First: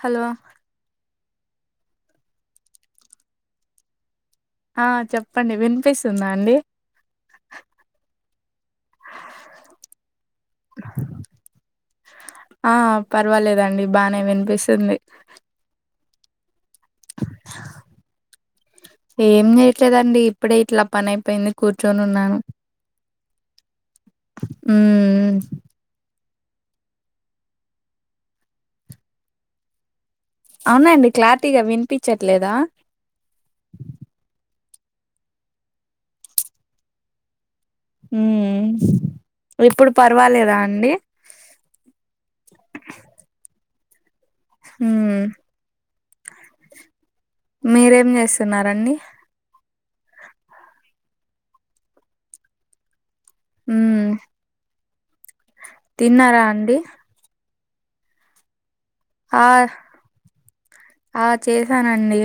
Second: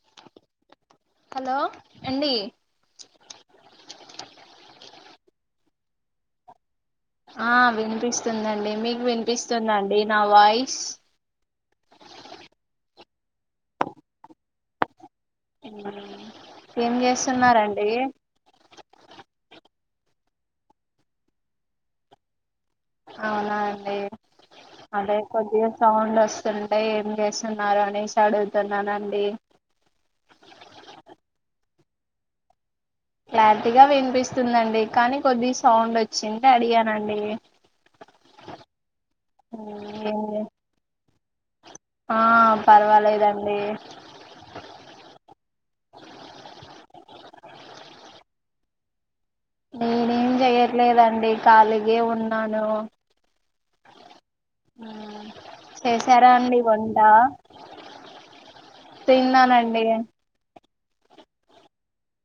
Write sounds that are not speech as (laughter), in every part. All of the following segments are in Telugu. హలో హలో అండి ఆ చెప్పండి వినిపిస్తుందా అండి ఆ వినిపిస్తుందండి మీకు వినిపిస్తుందా అండి నా వాయిస్ ఆ పర్వాలేదండి బానే వినిపిస్తుంది ఉమ్ ఏం జేస్తున్నా రండి ఏం జేయట్లేదండి ఇప్పుడే ఇట్లా పని అయిపోయింది కూర్చొని ఉన్నాను అవునా అండి అదే మ్మ్ కొద్దిగా సౌండ్లు వస్తుంటే ఏం జేస్తున్నారు అనేసి అడుగుతున్నానండి అవునా అండి క్లారిటీగా వినిపించట్లేదా క్లారిటీగా వినిపిస్తుందండి కానీ కొద్ది సౌండ్ వచ్చింటే అడిగానండి ఉమ్ ఇప్పుడు పర్వాలేదా అండి ఆ పర్వాలేదండి ఉమ్ మీరేం జేస్తున్నారండి నేనేం చేయట్లేదండి ఖాళీగే ఉన్నాను మ్మ్ చేశారా అండి వంట ఆ తిన్నానండి ఆ చేశానండి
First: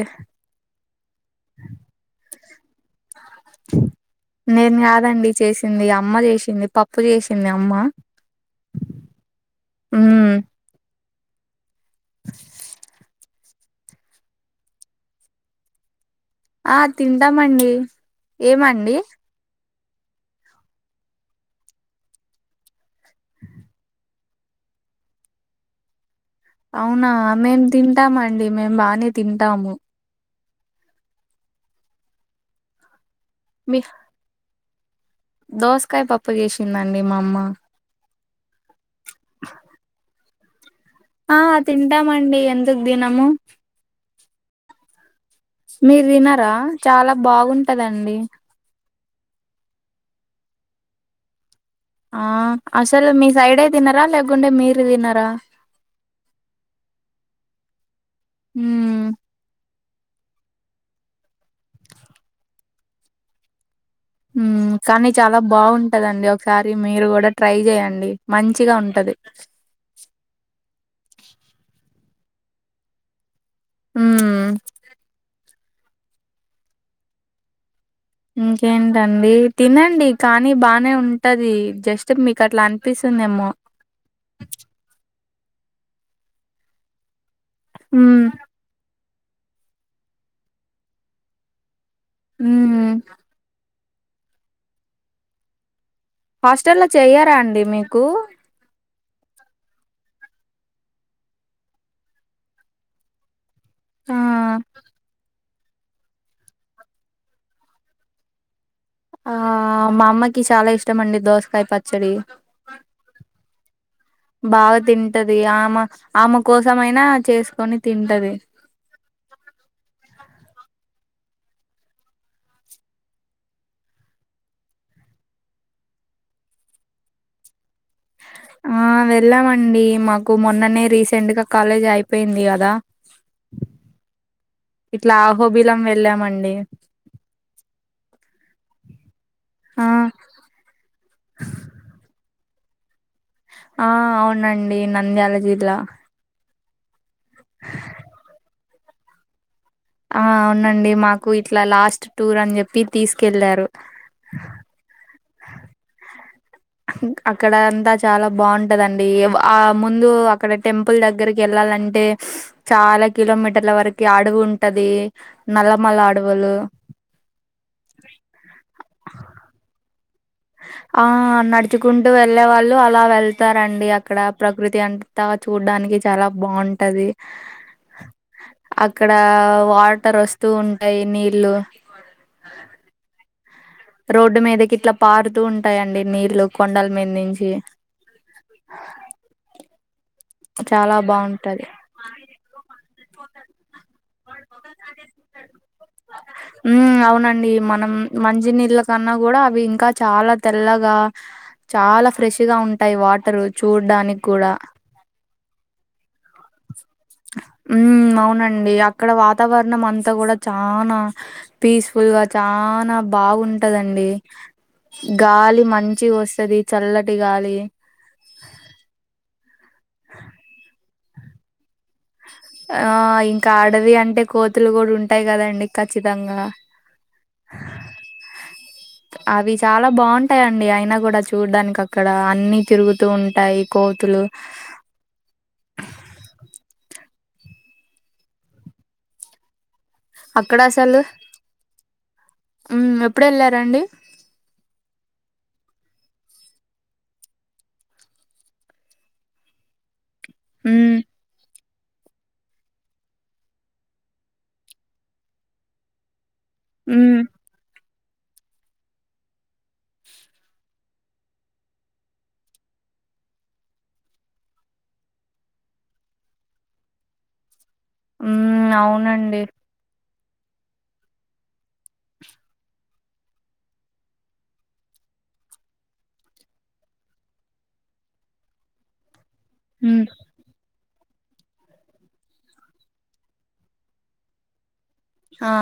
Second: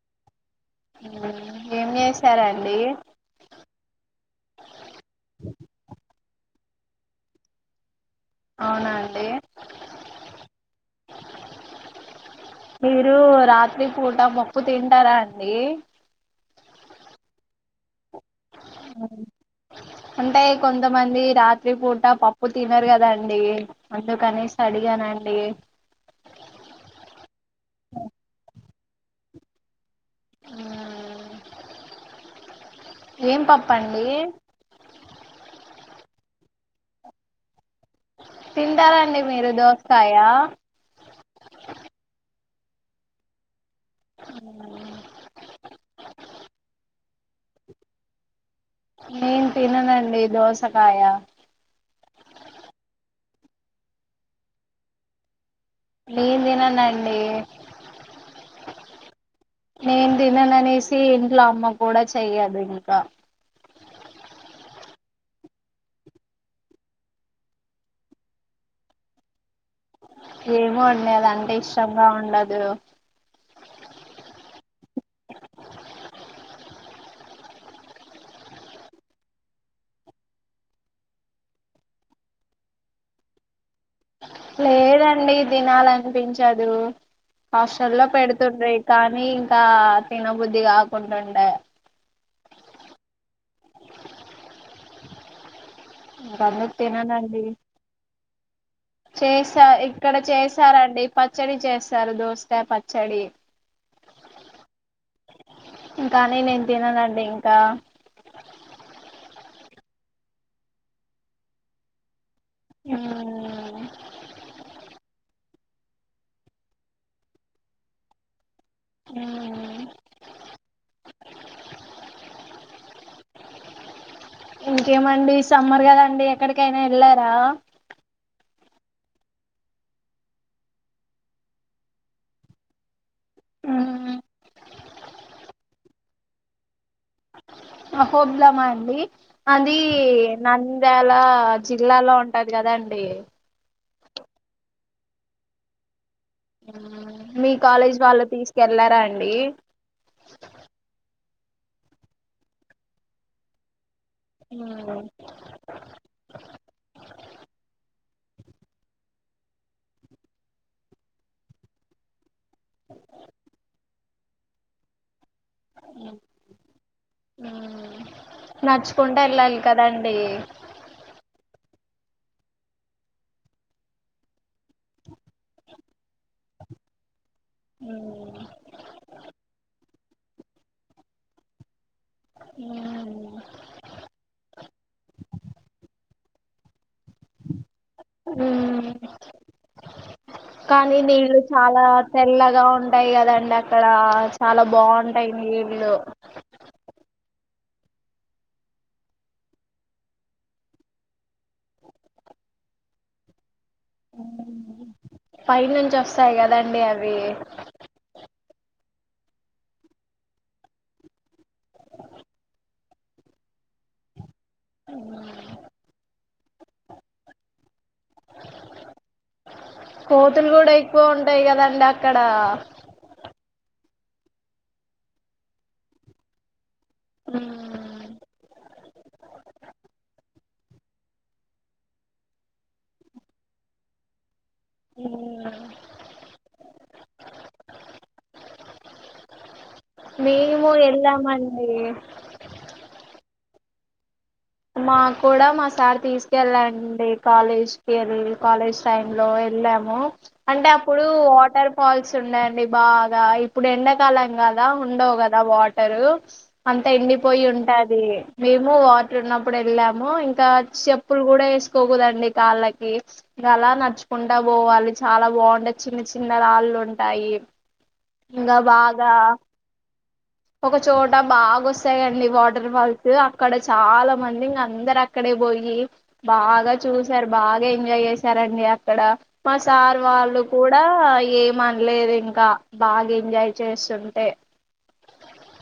ఉమ్ ఏం చేశారండి నేను కాదండి చేసింది అమ్మ చేసింది పప్పు జేసింది అమ్మ అవునా అండి మ్మ్ మీరు రాత్రి పూట పప్పు తింటారా అండి ఆ తింటామండి ఏమండి అంటే కొంతమంది రాత్రి పూట పప్పు తినరు కదండి అందుకనేసి అడిగానండి అవునా మేము తింటామ్ అండి మేము బానే తింటాము ఆ ఏం మీ పప్పండి దోసకాయ పప్పు జేసిందండి మా అమ్మ తింటారా అండి మీరు దోసకాయ ఆ తింటా మండి ఎందుకు దినము ఉమ్ మీరు తినరా చాలా బాగుంటదండి నేన్ తిననండి దోసకాయ ఆ అసలు మీ సైడే తినరా లేకుంటే మీరు తినరా నేన్ తిననండి ఉమ్ నేన్ దినను అనేసి ఇంట్లో అమ్మ కూడా చెయ్యదు ఇంకా ఉమ్ కానీ చాలా బాగుంటదండి. ఒకసారి మీరు కూడా ట్రై చేయండి మంచిగా ఉంటది ఏమో అండి అదంటే ఇష్టంగా ఉండదు హ్ ఇంకేంటండి తినండి కానీ బానే ఉంటది. జస్ట్ మీకు అట్లా అనిపిస్తుందేమో లేదండి తినాలనిపించదు. హాస్టల్లో ఉమ్ పెడుతుండ్ర కానీ ఇంకా తినబుద్ధి కాకుంటుండే హ్ ఇంక అందుకు హాస్టల్లో చెయ్యారా తిననండి అండి మీకు చేస్తారు ఇక్కడ చేస్తారండి పచ్చడి చేస్తారు దోసకాయ పచ్చడి ఆ కానీ నేను తిన నండి ఇంకా ఆ మా అమ్మకి చాలా ఇష్టం అండి దోసకాయ పచ్చడి ఆ బాగా తింటది. ఆమె ఆమె కోసం అయినా చేసుకొని తింటది. ఆ ఇంకేమండి సమ్మర్ కదండి. ఎక్కడికైనా వెళ్ళారా ఆ ఆ వెళ్ళామండి. మాకు మొన్ననే రీసెంట్ గా కాలేజ్ అయిపోయింది. కదా మ్మ్ ఇట్లా ఆహోబిలం వెళ్ళామండి అహోబిలమా అండి అది ఆ నంద్యాల జిల్లాలో ఉంటది. కదాండి ఆ అవునండి నంద్యాల జిల్లా మీ కాలేజ్ వాళ్ళు తీసుకెళ్లారా అండి ఆ అవునండి. మాకు ఇట్లా లాస్ట్ టూర్ అని చెప్పి తీసుకెళ్లారు ఆ ఆ అక్కడ అంతా చాలా బాగుంటదండి. ఆ ముందు అక్కడ టెంపుల్ దగ్గరకి వెళ్ళాలంటే చాలా కిలోమీటర్ల వరకి అడవి ఉంటది. నల్లమల్ల అడవులు నడుచుకుంట వెళ్ళాలి కదాండి. ఆ నడుచుకుంటూ వెళ్ళే వాళ్ళు అలా వెళ్తారండి అక్కడ ప్రకృతి అంత చూడటానికి చాలా బాగుంటది ఉమ్ అక్కడ వాటర్ వస్తూ ఉంటాయి. నీళ్ళు ఉ రోడ్డు మీదకి ఇట్లా పారుతూ ఉంటాయండి. నీళ్లు కొండల మీద నుంచి కానీ చాలా నేను బాగుంటది చాలా తెల్లగా ఉంటాయి. కదండి అక్కడ చాలా బాగుంటాయి. నీళ్లు ఉ అవునండి మనం మంచినీళ్ళ కన్నా కూడా అవి ఇంకా చాలా తెల్లగా చాలా ఫ్రెష్ గా ఉంటాయి. వాటరు చూడడానికి కూడా పై నుంచి వస్తాయి కదండి అవి ఉ అవునండి అక్కడ వాతావరణం అంతా కూడా చానా పీస్ఫుల్ గా చానా బాగుంటదండి గాలి మంచిగా వస్తది చల్లటి గాలి కోతులు కూడా ఎక్కువ ఉంటాయి. కదండి అక్కడ ఆ ఇంకా అడవి అంటే కోతులు కూడా ఉంటాయి. కదండి ఖచ్చితంగా ఉమ్ అవి చాలా బాగుంటాయి టాయండి అయినా కూడా చూడ్డానికి అక్కడ అన్నీ తిరుగుతూ ఉంటాయి కోతులు ఉమ్ నా అక్కడ మేము అసలు ఎళ్ళామండి ఉమ్ ఎప్పుడెళ్ళారండి మాకు కూడా మా సార్ తీసుకెళ్ళా అండి కాలేజ్కి ఎళ్ళి కాలేజ్ టైం లో ఎళ్ళాము అంటే ఉమ్ అప్పుడు వాటర్ ఫాల్స్ ఉన్నాయండి బాగా ఇప్పుడు ఎండాకాలం కదా ఉండవు కదా వాటరు అంతా ఉమ్ ఎండిపోయి ఉంటాది మేము వా ట్రున్నప్పుడు ఎళ్ళాము ఇంకా చెప్పులు కూడా ఏసుకోకూదండి కాళ్ళకి గలా నడుచుకుంటా పోవాలి చాలా బావుండే చిన్న చిన్న రాళ్లుంటాయి ఇంగా ఉమ్ బాగా అవునండి ఒక చోట బాగొస్తాయండి వాటర్ ఫాల్స్ అక్కడ చాలా మంది ఇంగ అందర అక్కడే పోయి బాగా చూసారు బాగా ఎంజాయ్ చేసారండి అక్కడ మా సార్ ఉమ్ వాళ్ళు కూడా ఏమనలేదు ఇంకా బాగా ఎంజాయ్ చేస్తుంటే ఆ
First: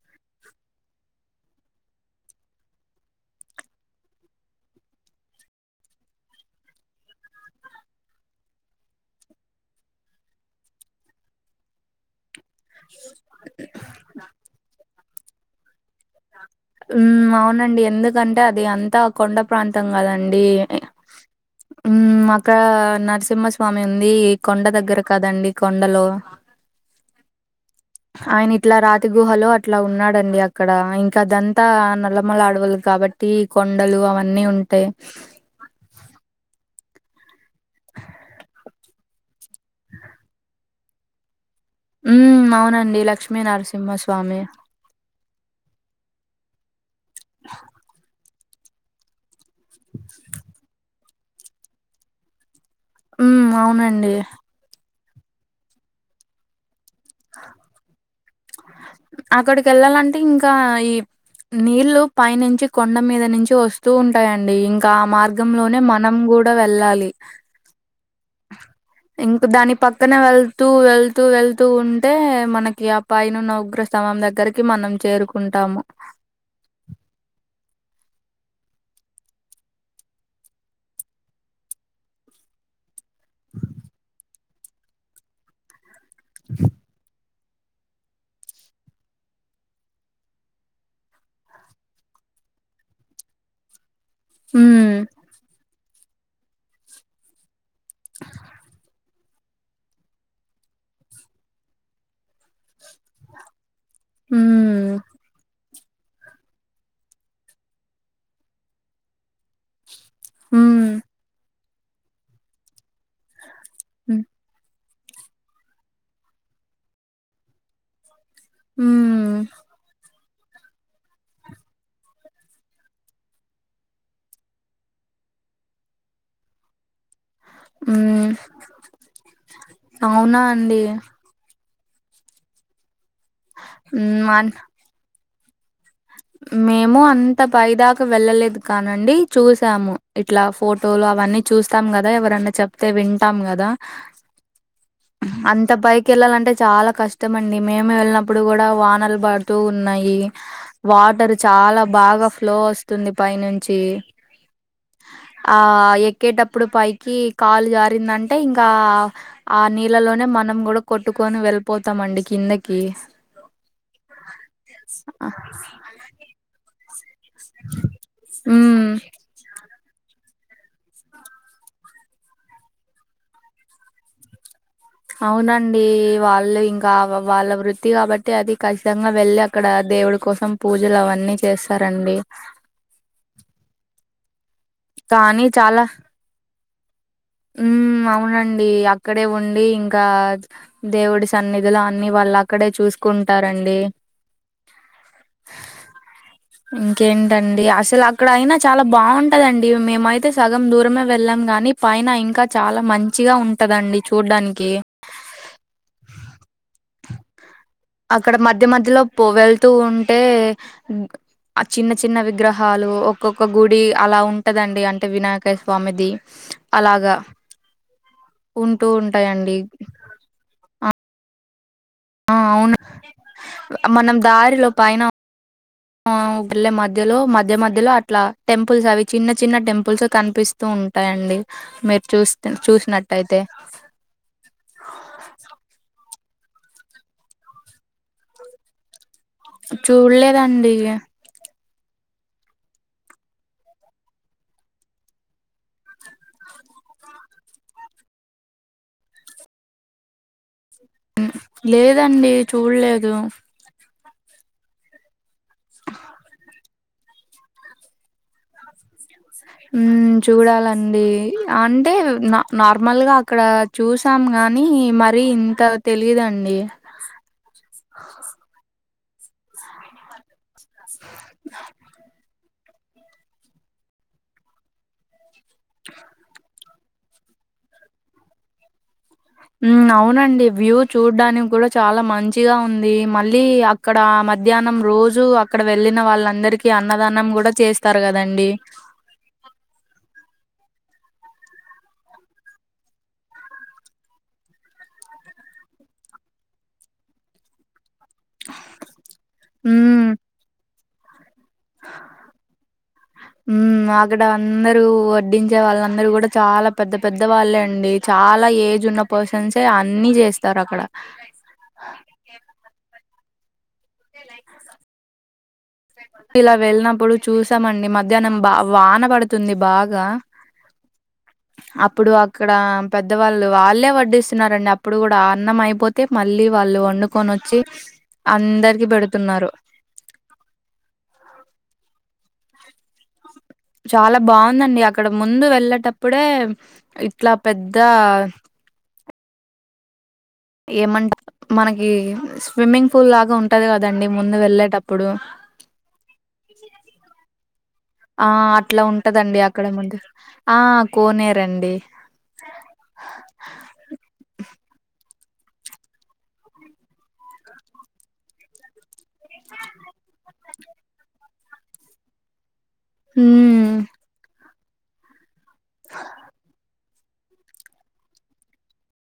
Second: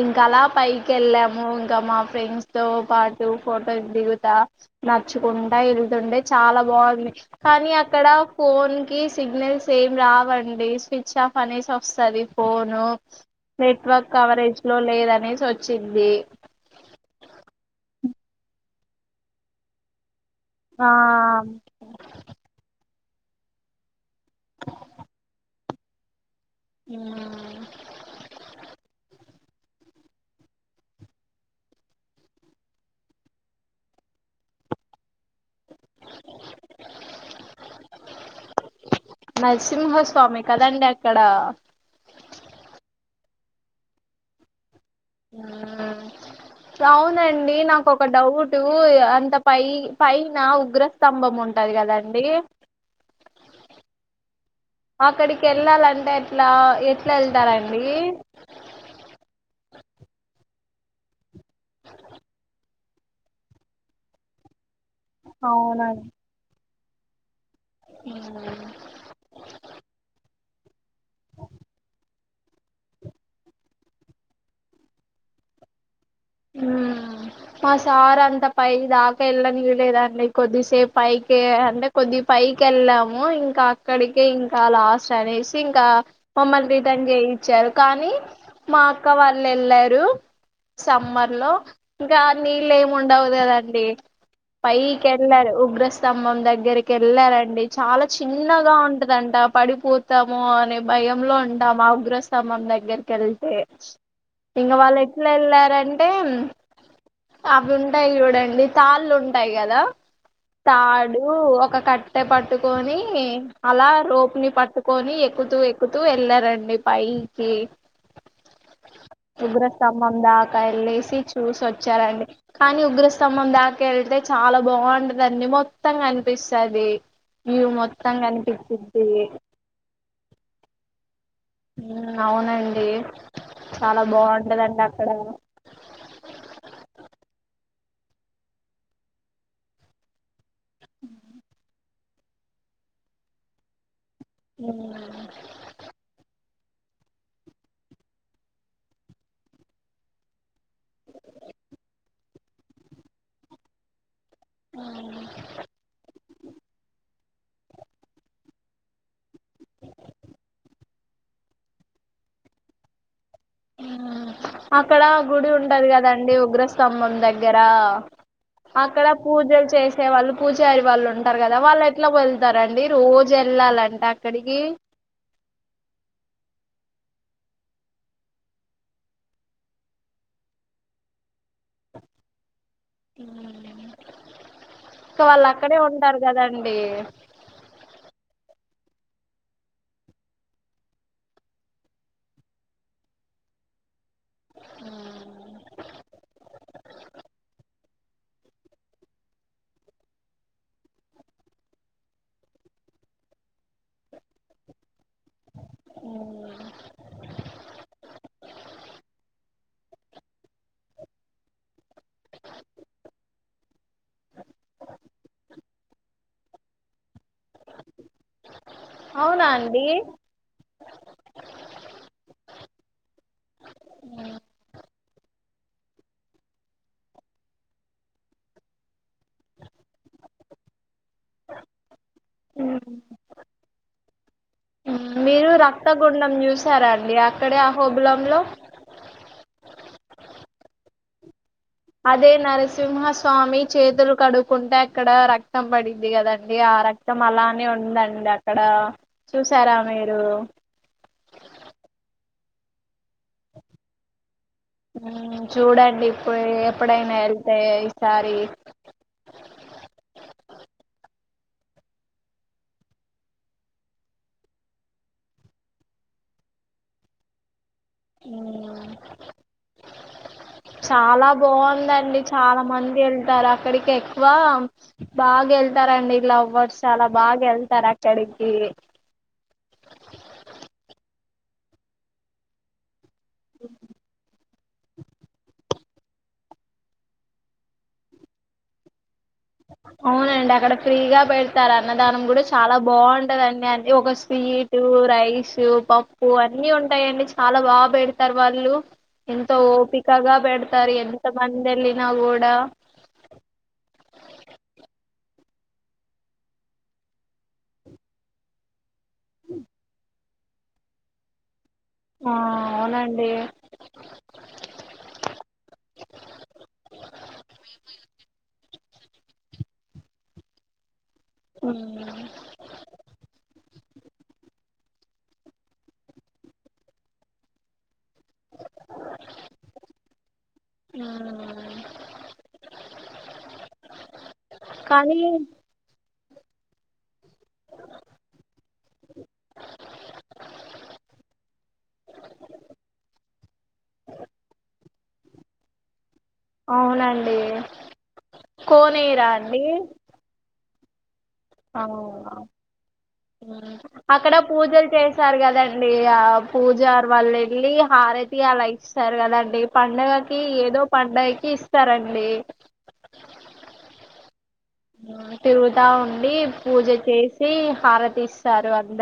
ఇంకా అలా పైకి ఎళ్ళాము ఇంకా మా ఫ్రెండ్స్ తో పాటూ ఫోటోస్ దిగుతా నచ్చుకుంటా ఎళ్తుండే చాలా బావుంది కానీ అక్కడ ఫోన్ కి సిగ్నల్స్ ఏం రావండి స్విచ్ ఆఫ్ అనేసి వస్తాది ఫోను నెట్వర్క్ కవరేజ్ లో లేదు అనేసి వచ్చింది ఉమ్ అవునండి ఎందుకంటే అది అంతా కొండ ప్రాంతం కదండి ఆం ఉమ్ అక్కడ నరసింహస్వామి ఉంది కొండ దగ్గర కదండి కొండలో (inaudible) ఊ ఆయన ఇట్లా రాతి గుహలో అట్లా ఉన్నాడండి అక్కడ ఇంకా దన్ తా ఆ నల్లమల అడవులు కాబట్టి కొండలు అవన్నీ ఉంటాయి నరసింహస్వామి కదండి అక్కడ ఊమ్ అవునండి లక్ష్మీ నరసింహస్వామి అవునండి నాకు ఒక డౌ టు అంత పై పైన ఉగ్ర స్తంభం ఉంటది కదండి ఉమ్ అవునండి అక్కడికి ఎళ్ళాలంటే ఎట్లా ఎట్లా ఎళ్తారండి అక్కడికి ఎళ్ళాలంటే ఇంకా ఈ నీళ్లు పైనుంచి కొండ మీద నుంచి వస్తూ ఉంటాయండి ఇంకా ఆ మార్గంలోనే అవునండి మనం గూడా వెళ్ళాలి ఊ ఇంక దాని పక్కన వెళ్తూ వెళ్తూ ఎళ్తూ ఉన్ టే మనకి అ పైనున్న ఉగ్ర స్థంభం దగ్గరకి మనం చేరుకుంటాము మా సార్ అంత పై దాకా ఎళ్ళనివ్వలేదండి కొద్దిసేపు పైకి అంటే కొద్ది పైకి ఎళ్ళాం ము ఇంకా అక్కడికే ఇంకా లాస్ట్ అనేసి ఇంకా మమ్మల్ని రిటర్న్ చేయ్ చ్చారు కానీ మా అక్క వాళ్ళు ఎళ్ళారు సమ్మర్ లో ఇంకా నీళ్ళు ఏం ఉండవు గదండి ఉమ్ పైకిళ్ళారు ఉగ్రస్ స్తంభం దగ్గరికి వెళ్ళారండి చాలా చిన్నగా ఉంటదంట పడిపో తము అనే బయంలో ఉంటాం ఆ ఉగ్రస్తంభం దగ్గరికేళ్తే ఇంగ వాళ్ళు ఉమ్ ఎట్లా ఎల్లర్ అంటే అవి ఉంటాయి చూడండి తాళ్ళు ఉంటాయి కదా ఉమ్ తాడు ఒక కట్టె పట్టుకొని అలా రోపుని పట్టుకు కోని ఎక్కుతూ ఎక్కుతూ వెళ్లారండి పైకి ఉమ్ ఉగ్ర స్తంభం దాకా వెళ్ళసి చూసి వచ్చారండి కానీ ఉగ్రస్తంభం దాక వెళ్తే చాలా బాగుంటదండి మొత్తంగా కనిపిస్తది వివ్ మొత్తం ఉమ్ కనిపిచ్చిది అవునా అండి అవునండి చాలా ఉమ్ అన్ బాగుంటదండి అక్కడ మేము అంత పైదాకా వెళ్ళలేదు కానండి చూసాము ఇట్లా ఫోటోలు అవన్నీ చూస్తాం కదా ఎవరన్నా చెప్తే వింటాం కదా మ్ అంత పైకేళ్ళాలంటే చాలా కష్టమండి మేము వెళ్ళినప్పుడు కూడా వానాలు పడుతూ ఉన్నాయి వాటర్ చాలా బాగా ఫ్లో వస్తుంది పైనుంచి ఆ ఎక్కేటప్పుడు పైకి కాలు జారిందంటే ఇంకా ఆ నీళ్ళలోనే మనం కూడా కొట్టుకొని వెళ్ళిపోతామండి కిందకి ఉమ్ అక్కడ ఆ గుడి ఉంటది కదండి ఉగ్ర స్తంభం దగ్గర ఉమ్ అక్కడ పూజలు చేసే వాళ్ళు పూజారి వాళ్ళు ఉంటారు కదా వాళ్ళు ఎట్లా వెళ్తారండి రోజు వెళ్ళాలంటే అ క్కడికి అవునండి వాళ్ళు ఇంకా వాళ్ళ వృత్తి కాబట్టి అది ఖచ్చితంగా వెళ్ళి అక్కడ దేవుడి కోసం పూజలు అవన్నీ చేస్తారండి ఇక కానీ వాళ్ళు అక్కడే ఉంటారు కదండి మ్ అవునండి అక్కడే ఉండి ఇంకా దేవుడి సన్నిదీలో అన్నిీ వాళ్ళు అక్కడే చూసుకుంటారండి ఇంకేంటండి అసలు అక్కడ అయినా చాలా బాగుం టదండి మేమైతే సగం దూరమే వెళ్ళం గాని పైన ఇంకా చాలా మంచిగా ఉంటదండి చూడ్డానికి అ అక్కడ మధ్య మధ్యలో పోగేళ్తూ ఉంటే ఆ చిన్న చిన్న విగ్రహాలు ఒక్కొక్క గుడి అలా ఉంటదండి అంటే వినాయక స్వామిది అలాగా ఉంటూ అవునా ఉంటాయండి అండి ఆ అవును మనం దారిలో పైన ఆ వెళ్ళలే మధ్యలో మధ్య మధ్యలో అట్లా టెంపుల్స్ అవి చిన్న చిన్న టెంపుల్స్ కనిపిస్ స్తు ఉంటాయండి మీరు చూ చూసినట్టయితే మ్ మీరు రక్తగుండం చూసారండి అక్కడే ఆ హోబులంలో చూళ్ళేదండి అదే నరసింహస్వామి చేతులు కడుక్కుంటే అక్కడ రక్తం పడింది కదండి ఆ రక్ క్తం అలానే ఉందండి అక్కడ చూసారా మీరు మ్ లేదండి చూడలేదు మ్ చూడండి ఇప్పుడు ఎప్పుడైనా వెళ్తె ఈసారి మ్ చూడాలండి అంటే నార్మల్గా అక్కడ చూసాం గాని మరి ఇంత తెలిదండి చాలా బావుందండి చాలా మంది వెళ్తారు అక్కడికి ఎక్కువ బాగా వెళ్తారండి లవ్ బర్డ్స్ చాలా బాగా వెళ్తారు అక్కడికి హ్మ్ అవునండి వ్యూ చూడ్డానికి కూడా చాలా మంచిగా ఉంది మళ్ళీ అక్కడ మ మధ్యాహ్నం రోజు అక్కడ వెళ్ళిన వాళ్ళందరికిీ అన్నదానం కూడా చేస్తారు కదండి అవునండి అక్కడ ఫ్రీగా పెడతారు అన్నదానం కూడా చాలా బావుంటదండి అది ఒక స్వీట్ టు రైస్ పప్పు అన్ని ఉంటాయండి చాలా బాగా పెడ్ తరు వాళ్ళు ఎంత మ్మ్ ఓపికగా పెడతారు ఎంత మంది ఎల్లినా కూడా హ్మ్ అక్కడ అందరూ వడ్డించే వాళ్ళందరూ కూడా చాలా పెద్ద పెద్ద వాళ్ళే అండి చాలా ఏజ్ ఉన్న పర్సన్సే అన్ని చేస్తారు అక్కడ ఆ అవునండి ఇలా వెళ్ళినప్పుడు చూసామండి మధ్యాహ్నం బా వాన పడుతుంది బాగా ఉమ్, అప్పుడు అక్కడ పెద్దవాళ్ళు వాళ్ళే వడ్డిస్తున్నారండి అప్పుడు కూడా అన్నం అయిపోతే మళ్ళీ వాళ్ళు వండుకొని వచ్చి అందరికి పెడుతున్నారు (unintelligible) చాలా బావుందండి అక్కడ కానీ ముందు వెళ్ళేటప్పుడే ఇట్లా పెద్ద ఏమంట మనకి స్విమ్మింగ్ పూల్ లాగా ఉంటది కదండి ముందు వెళ్ళేటప్పుడు అవునండి ఆ అట్లా కోనేరా ఉంటదండి అక్కడ అండి ముందు ఆ కోనేరండి అవునా ఉమ్. అక్కడ పూజలు చేసారు కదండి ఆ పూజారి వాళ్ళు వెళ్ళి హారతి అలా ఇస్ స్తారు కదండి పండుగకి ఏదో పండుగకి ఇస్తారండి హ్మ్ తిరుగుతా ఉండి పూజ చేసి హారతిస్తారు అంద